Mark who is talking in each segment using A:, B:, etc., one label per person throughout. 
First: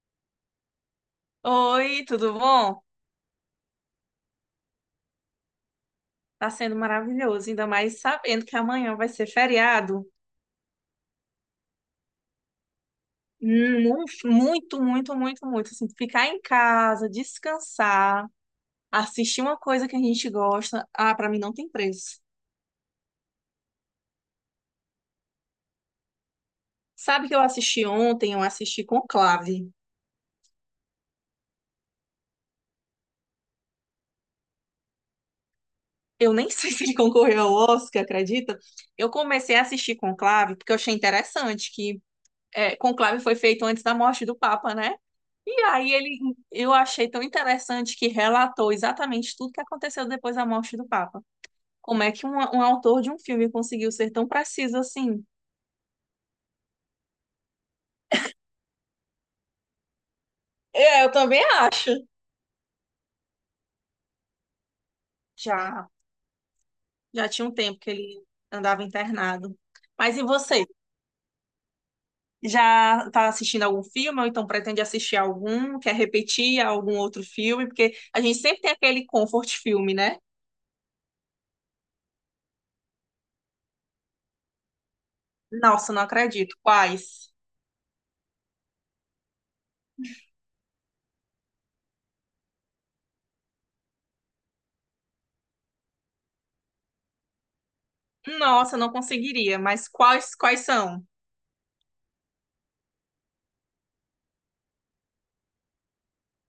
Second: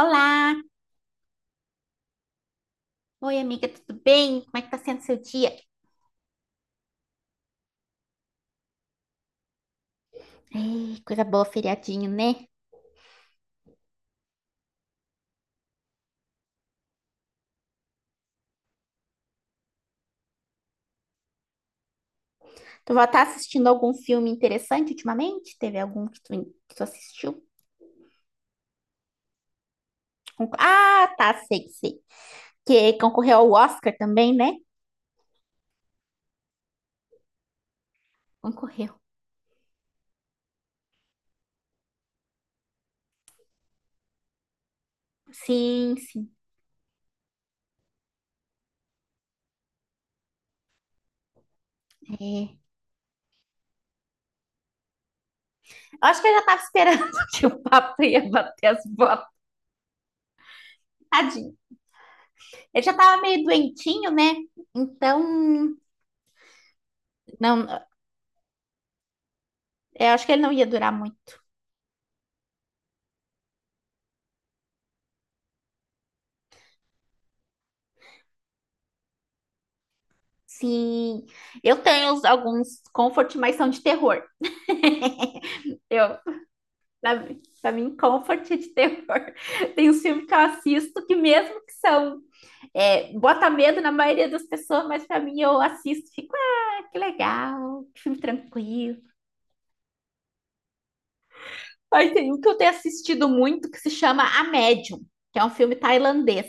A: Olá!
B: Oi, tudo bom?
A: Oi, amiga, tudo bem? Como é que tá sendo seu dia?
B: Tá sendo maravilhoso, ainda mais sabendo que amanhã vai ser feriado.
A: Ei, coisa boa, feriadinho, né?
B: Hum, Muito, muito, muito, muito. Assim, ficar em casa, descansar, assistir uma coisa que a gente gosta. Ah, pra mim não tem preço.
A: Tu vai estar assistindo algum filme interessante ultimamente? Teve algum que tu
B: Sabe que eu
A: assistiu?
B: assisti ontem, eu assisti Conclave.
A: Ah, tá, sei, sei. Que concorreu ao Oscar também, né?
B: Eu nem sei se ele concorreu ao Oscar, acredita?
A: Concorreu.
B: Eu comecei a assistir Conclave porque eu achei interessante que Conclave foi feito antes da morte do Papa, né? E aí
A: Sim,
B: ele,
A: sim.
B: eu achei tão interessante que relatou exatamente tudo que aconteceu depois da morte do Papa. Como é que um,
A: É.
B: um autor de um filme conseguiu ser tão preciso assim?
A: Eu acho que eu já tava esperando que o papo ia bater as botas.
B: É, eu também
A: Tadinho.
B: acho.
A: Ele já tava meio doentinho, né? Então,
B: Já, já tinha um
A: não,
B: tempo que ele andava internado.
A: eu
B: Mas e
A: acho que ele não
B: você?
A: ia durar muito.
B: Já está assistindo algum filme ou então pretende assistir algum? Quer repetir algum outro filme? Porque a gente sempre tem aquele comfort filme, né?
A: Sim, eu tenho alguns comfort, mas são de terror.
B: Nossa, não
A: Eu,
B: acredito.
A: pra,
B: Quais?
A: mim- pra mim, comfort é de terror. Tem uns filmes que eu assisto que mesmo que são, bota medo na maioria das pessoas, mas pra mim eu assisto, e fico, ah, que legal, que filme
B: Nossa, não
A: tranquilo.
B: conseguiria. Mas quais são?
A: Aí tem um que eu tenho assistido muito que se chama A Médium, que é um filme tailandês,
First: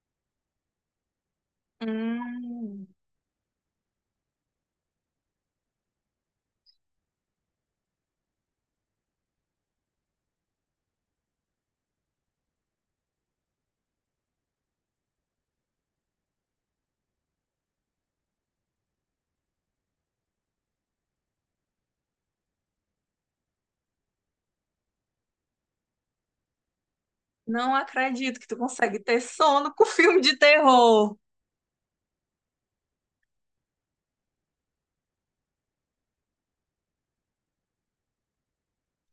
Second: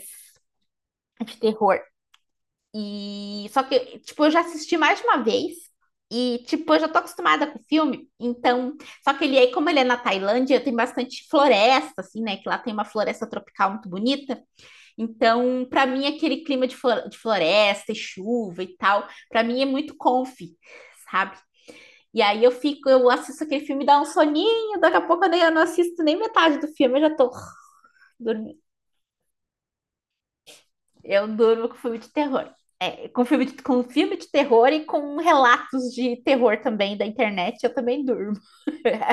A: é de terror.
B: Hum.
A: E só que, tipo, eu já assisti mais de uma vez e, tipo, eu já tô acostumada com o filme, então, só que ele aí, como ele é na Tailândia, tem bastante floresta, assim, né? Que lá tem uma floresta tropical muito bonita. Então, pra mim, aquele clima de, de floresta e chuva e tal, pra mim é muito comfy, sabe? E aí eu fico, eu assisto aquele filme, dá um soninho, daqui a pouco eu não assisto nem metade do filme, eu já tô
B: Não acredito que tu
A: dormindo.
B: consegue ter sono com filme de terror.
A: Eu durmo com filme de terror. É, com filme de, terror e com relatos de terror também da internet, eu também durmo.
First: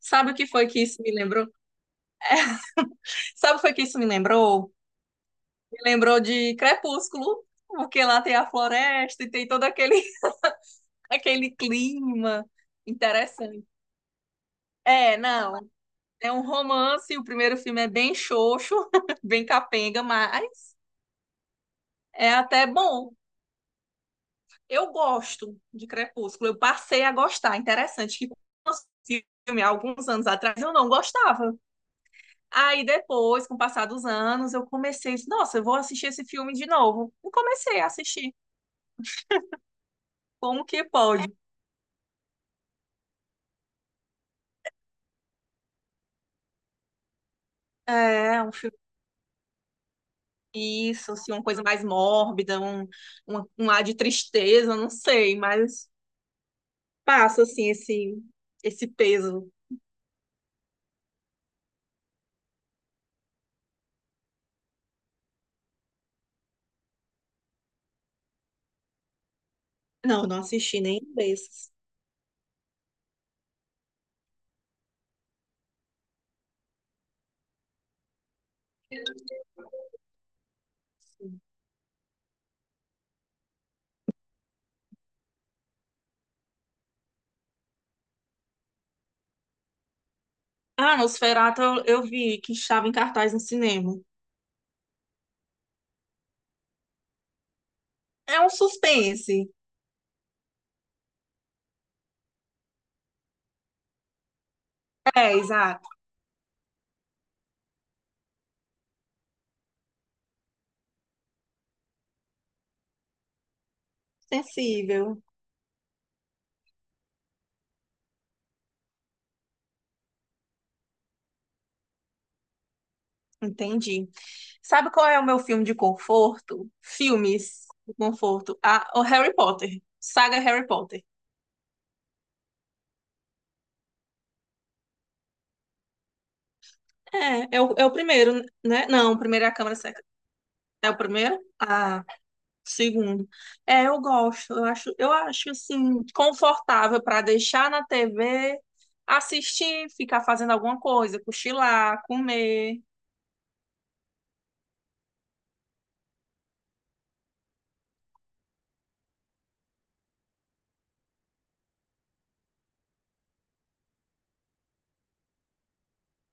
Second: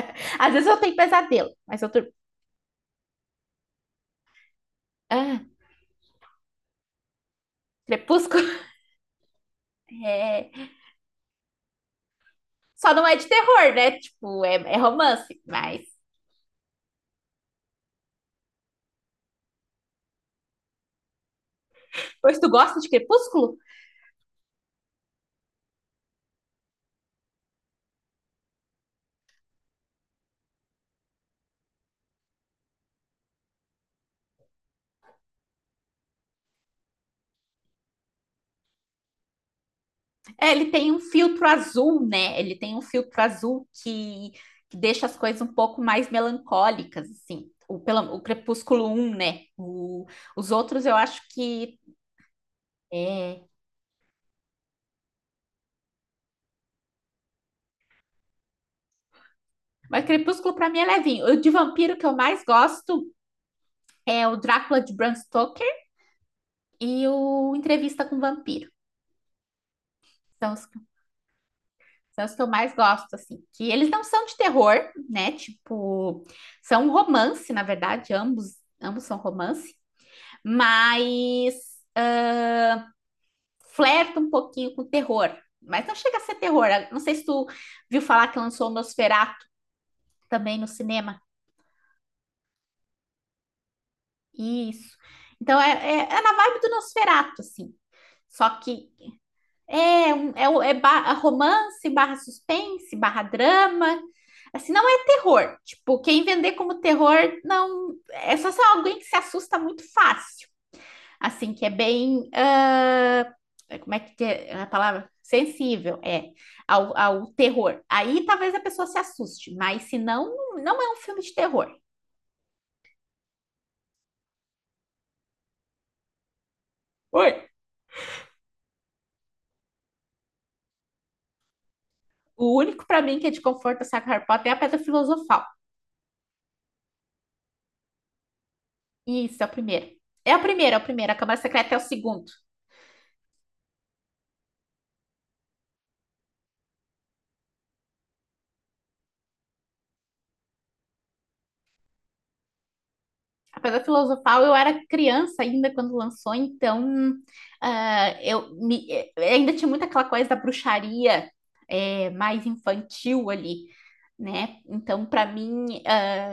B: Sabe o que
A: Às
B: foi
A: vezes eu
B: que
A: tenho
B: isso me lembrou?
A: pesadelo, mas eu durmo.
B: Sabe o que foi que isso me lembrou?
A: Ah,
B: Me lembrou de Crepúsculo, porque lá tem
A: Crepúsculo.
B: a floresta e tem todo aquele,
A: É,
B: aquele clima
A: só não é de
B: interessante.
A: terror, né? Tipo, é
B: É,
A: romance,
B: não,
A: mas.
B: é um romance, o primeiro filme é bem xoxo, bem capenga, mas é
A: Pois tu
B: até
A: gosta de
B: bom.
A: Crepúsculo?
B: Eu gosto de Crepúsculo, eu passei a gostar. Interessante que quando eu assisti o filme há alguns anos atrás eu não gostava. Aí depois, com o passar dos anos, eu comecei, nossa, eu vou assistir esse filme de novo. E comecei a assistir.
A: É,
B: Como
A: ele
B: que
A: tem um
B: pode?
A: filtro azul, né? Ele tem um filtro azul que deixa as coisas um pouco mais melancólicas, assim. O
B: É, um filme,
A: Crepúsculo um, né? Os outros eu
B: isso,
A: acho
B: assim, uma coisa
A: que
B: mais mórbida, um,
A: é.
B: um, um ar de tristeza, não sei, mas passa, assim, esse peso.
A: Mas Crepúsculo pra mim é levinho. O de vampiro que eu mais gosto é o Drácula de Bram Stoker e o Entrevista com o Vampiro.
B: Não, não
A: São os,
B: assisti nenhum desses.
A: são os que eu mais gosto, assim. Que eles não são de terror, né? Tipo, são um romance, na verdade, ambos são romance, mas ah, flerta um pouquinho com terror. Mas não chega a ser terror. Não sei se tu viu falar que lançou o Nosferatu também no
B: Ah,
A: cinema.
B: Nosferatu eu vi que estava em cartaz no cinema.
A: Isso. Então é na vibe do Nosferatu, assim.
B: É
A: Só
B: um
A: que
B: suspense.
A: É, um- Romance, barra suspense, barra drama. Assim, não é
B: É,
A: terror.
B: exato.
A: Tipo, quem vender como terror, não. É só se é alguém que se assusta muito fácil. Assim, que é bem, como é que é a palavra?
B: Sensível.
A: Sensível, é, ao terror. Aí talvez a pessoa se assuste, mas se não, não é um filme de terror.
B: Entendi. Sabe qual é o meu filme de conforto?
A: Oi.
B: Filmes de conforto. Ah, o Harry Potter. Saga Harry Potter.
A: O único pra mim que é de conforto, saca Harry Potter, é a Pedra Filosofal.
B: É, é o primeiro, né? Não, o
A: Isso,
B: primeiro
A: é
B: é
A: o
B: a Câmara
A: primeiro.
B: Secreta.
A: É o primeiro, é o
B: É o
A: primeiro. A Câmara
B: primeiro?
A: Secreta é o
B: Ah,
A: segundo.
B: segundo. É, eu gosto. Eu acho assim, confortável para deixar na TV, assistir, ficar fazendo alguma coisa, cochilar, comer.
A: Pedra Filosofal, eu era criança ainda quando lançou, então ainda tinha muito aquela coisa da bruxaria, mais infantil ali, né? Então, para mim,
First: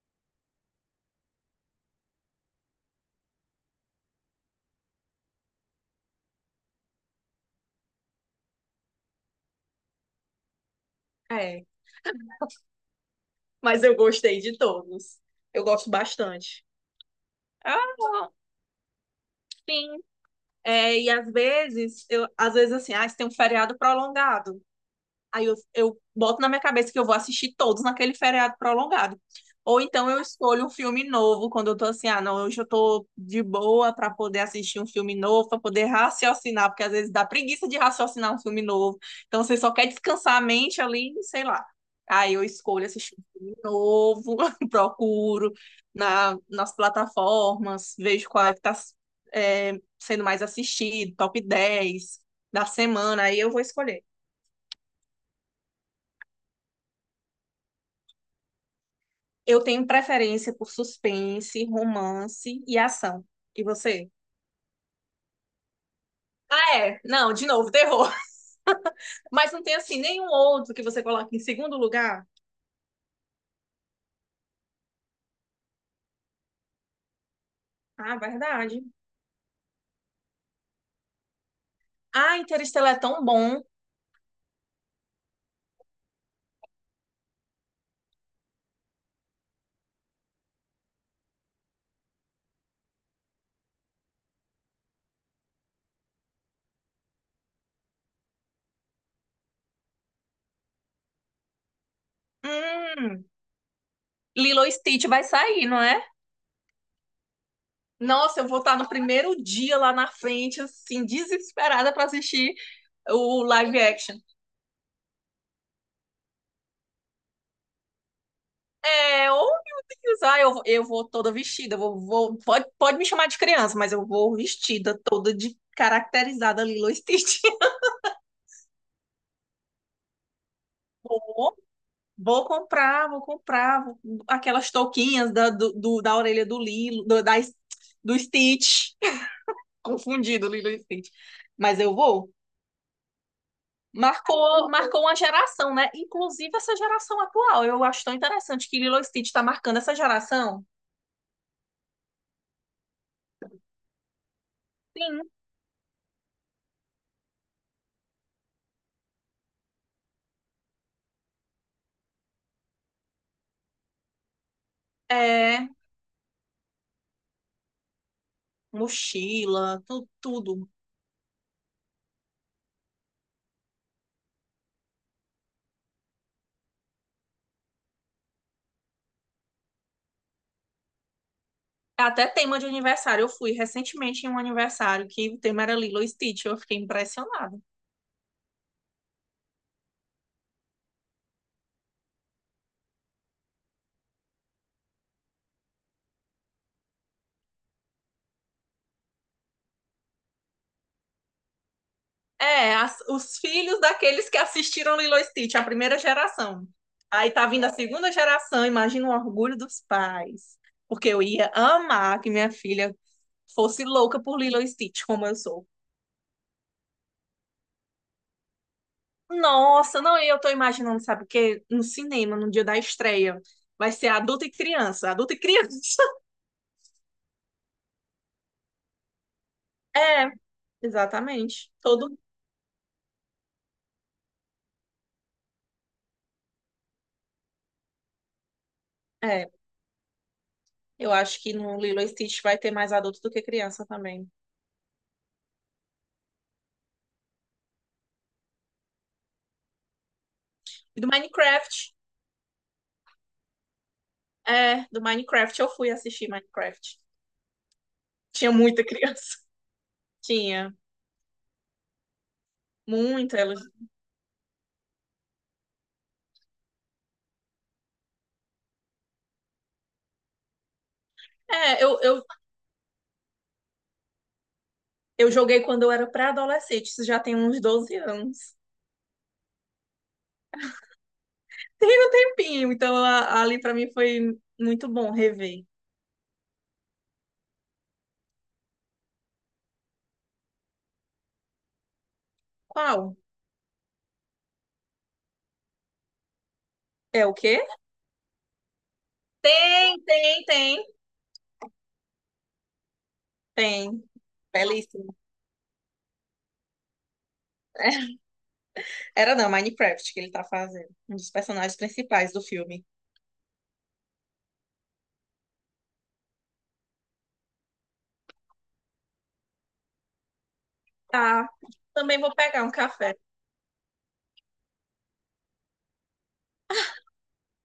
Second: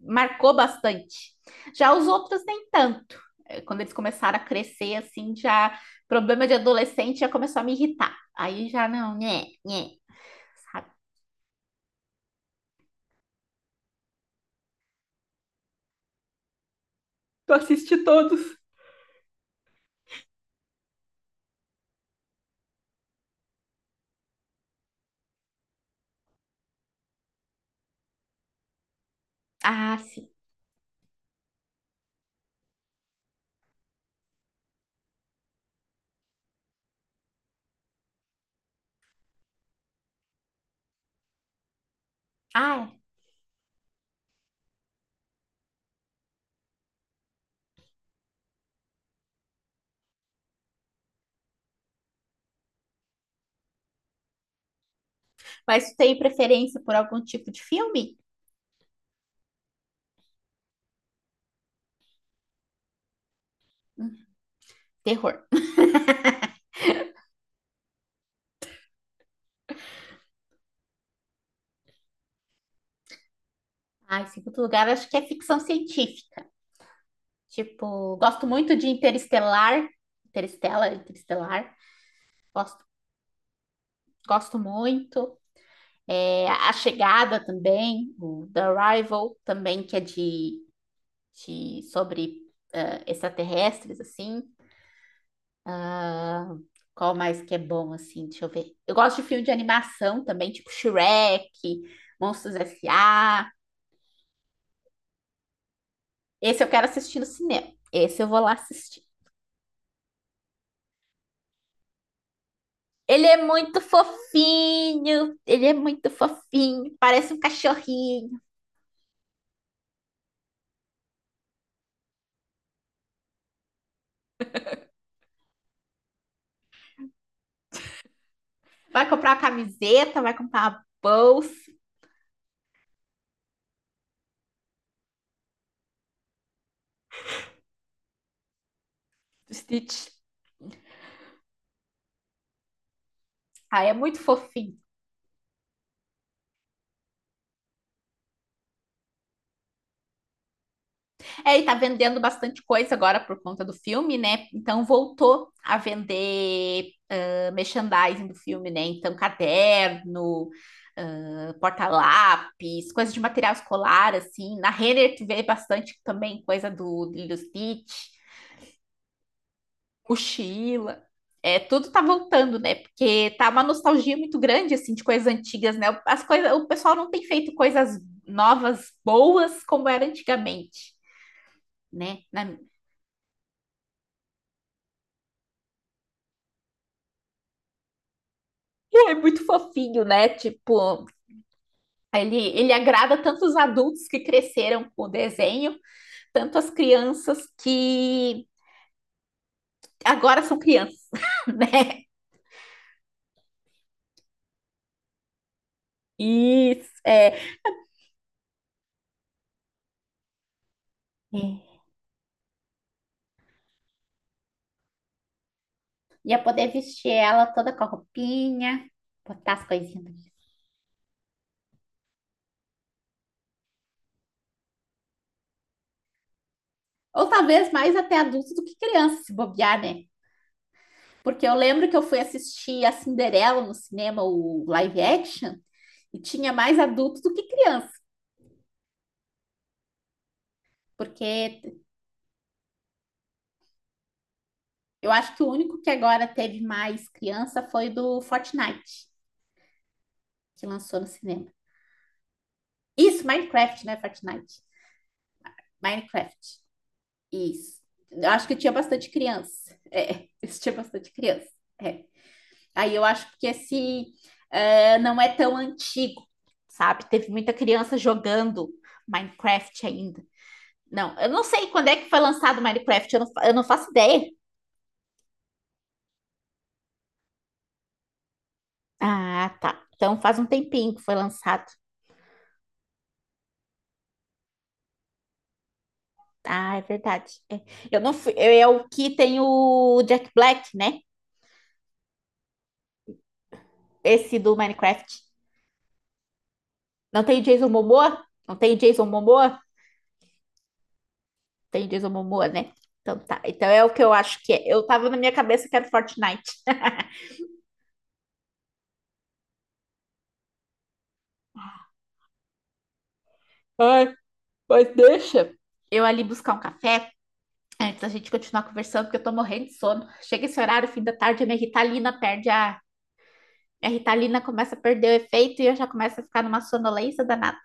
A: marcou bastante. Já os outros, nem tanto. Quando eles começaram a crescer, assim, já problema de adolescente já começou a me irritar. Aí já não, né, sabe?
B: É, mas eu gostei de todos. Eu gosto bastante.
A: Tu
B: Ah,
A: assiste todos.
B: sim. É, e às vezes, às vezes assim, ah, se tem um feriado prolongado. Aí eu boto na minha cabeça que eu vou assistir todos naquele feriado prolongado. Ou
A: Ah,
B: então eu
A: sim.
B: escolho um filme novo, quando eu tô assim, ah, não, hoje eu tô de boa para poder assistir um filme novo, para poder raciocinar, porque às vezes dá preguiça de raciocinar um filme novo. Então você só quer descansar a mente ali, sei lá. Aí eu escolho
A: Ah, é.
B: assistir um filme novo, procuro nas plataformas, vejo qual é que tá, é, sendo mais assistido, top 10 da semana, aí eu vou escolher.
A: Mas tu tem preferência por algum tipo de filme?
B: Eu tenho preferência por suspense, romance e ação. E você?
A: Hum, Terror.
B: Ah, é. Não, de novo, terror. Mas não tem assim nenhum outro que você coloque em segundo lugar?
A: Ah, em segundo lugar, acho que é ficção científica. Tipo,
B: Ah,
A: gosto muito
B: verdade.
A: de Interestelar. Interestelar.
B: Ah,
A: Gosto,
B: Interestelar é tão bom.
A: gosto muito. É, A Chegada também, o The Arrival também, que é de, sobre extraterrestres, assim. Ah, qual mais que é bom, assim? Deixa eu ver. Eu gosto de filme de animação também, tipo Shrek, Monstros S
B: Hum,
A: A
B: Lilo e Stitch vai sair, não é?
A: Esse eu quero assistir no cinema. Esse eu vou
B: Nossa, eu
A: lá
B: vou estar no
A: assistir.
B: primeiro dia lá na frente, assim, desesperada para assistir
A: Ele é
B: o live
A: muito
B: action.
A: fofinho, ele é muito fofinho, parece um cachorrinho.
B: É, ou meu Deus, ah, eu vou toda vestida, vou, pode me chamar de criança, mas eu vou vestida toda de caracterizada Lilo Stitch.
A: Vai comprar uma camiseta, vai comprar uma bolsa
B: Vou, vou comprar aquelas touquinhas da orelha do Lilo, do Stitch.
A: do Stitch.
B: Confundido, Lilo e Stitch. Mas eu vou.
A: Ah, é muito
B: Marcou,
A: fofinho.
B: marcou uma geração, né? Inclusive essa geração atual. Eu acho tão interessante que Lilo e Stitch está marcando essa geração.
A: É, ele tá vendendo bastante coisa agora por conta do filme, né? Então
B: Sim.
A: voltou a vender merchandising do filme, né? Então caderno, porta-lápis, coisa de material escolar, assim. Na Renner tu vê
B: É,
A: bastante também coisa do Lilo Stitch.
B: mochila, tudo.
A: Mochila. É, tudo tá voltando, né? Porque tá uma nostalgia muito grande, assim, de coisas antigas, né? As coisas, o pessoal não tem feito coisas novas, boas, como era antigamente, né?
B: Até tema de aniversário. Eu fui recentemente em um aniversário que o tema era Lilo e Stitch. Eu fiquei impressionada.
A: E é muito fofinho, né? Tipo, ele agrada tanto os adultos que cresceram com o desenho, tanto as crianças que agora são crianças, né?
B: É, os filhos daqueles que assistiram Lilo e Stitch, a primeira geração.
A: Isso,
B: Aí
A: é.
B: tá vindo a segunda geração, imagina o orgulho dos pais. Porque eu
A: É.
B: ia amar que minha filha fosse louca por Lilo e Stitch, como eu sou.
A: Ia poder vestir ela toda com a roupinha, botar as
B: Nossa, não, e
A: coisinhas.
B: eu tô imaginando, sabe o quê? No cinema, no dia da estreia. Vai ser adulto e criança, adulto e criança.
A: Ou talvez mais até adulto do que criança, se bobear, né?
B: É,
A: Porque eu
B: exatamente.
A: lembro que eu
B: Todo.
A: fui assistir a Cinderela no cinema, o live action, e tinha mais adultos do que criança.
B: É. Eu
A: Porque
B: acho que no Lilo e Stitch vai ter mais adulto do que criança também.
A: eu acho que o único que agora teve mais criança foi do Fortnite, que lançou
B: E
A: no
B: do
A: cinema.
B: Minecraft,
A: Isso, Minecraft, né? Fortnite.
B: é, do Minecraft eu fui assistir
A: Minecraft.
B: Minecraft.
A: Isso. Eu acho
B: Tinha
A: que tinha
B: muita
A: bastante
B: criança.
A: criança. É, isso tinha
B: Tinha.
A: bastante criança. É. Aí eu acho
B: Muita.
A: que
B: Elas.
A: esse, não é tão antigo, sabe? Teve muita criança jogando Minecraft ainda. Não, eu não sei
B: É,
A: quando é
B: eu,
A: que foi
B: eu,
A: lançado Minecraft, eu não faço ideia.
B: eu joguei quando eu era pré-adolescente, isso já tem uns 12 anos.
A: Ah, tá. Então faz um tempinho que foi lançado.
B: Tem um tempinho, então ali pra mim foi muito bom rever.
A: Ah, é verdade. É. Eu não fui, é o que tem o Jack Black, né?
B: Qual?
A: Esse do Minecraft. Não
B: É o
A: tem o
B: quê?
A: Jason Momoa? Não tem o Jason Momoa?
B: Tem, tem, tem,
A: Tem o Jason Momoa, né? Então tá. Então é o que
B: tem.
A: eu acho que é. Eu tava
B: Belíssimo.
A: na minha cabeça que era Fortnite.
B: Era não, Minecraft que ele tá fazendo. Um dos personagens principais do filme.
A: Ai, mas deixa. Eu ali buscar um café antes da gente continuar conversando, porque eu tô morrendo de sono. Chega esse horário, fim da tarde, a
B: Tá.
A: minha Ritalina
B: Também vou
A: perde
B: pegar um
A: a.
B: café.
A: Minha Ritalina começa a perder o efeito e eu já começo a ficar numa sonolência danada.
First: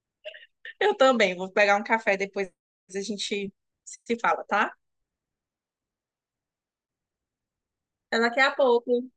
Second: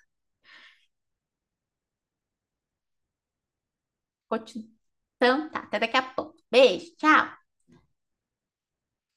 B: Eu também vou pegar um café depois a gente se fala,
A: Continu-
B: tá?
A: Então tá, até daqui a pouco. Beijo, tchau.
B: Até daqui a pouco.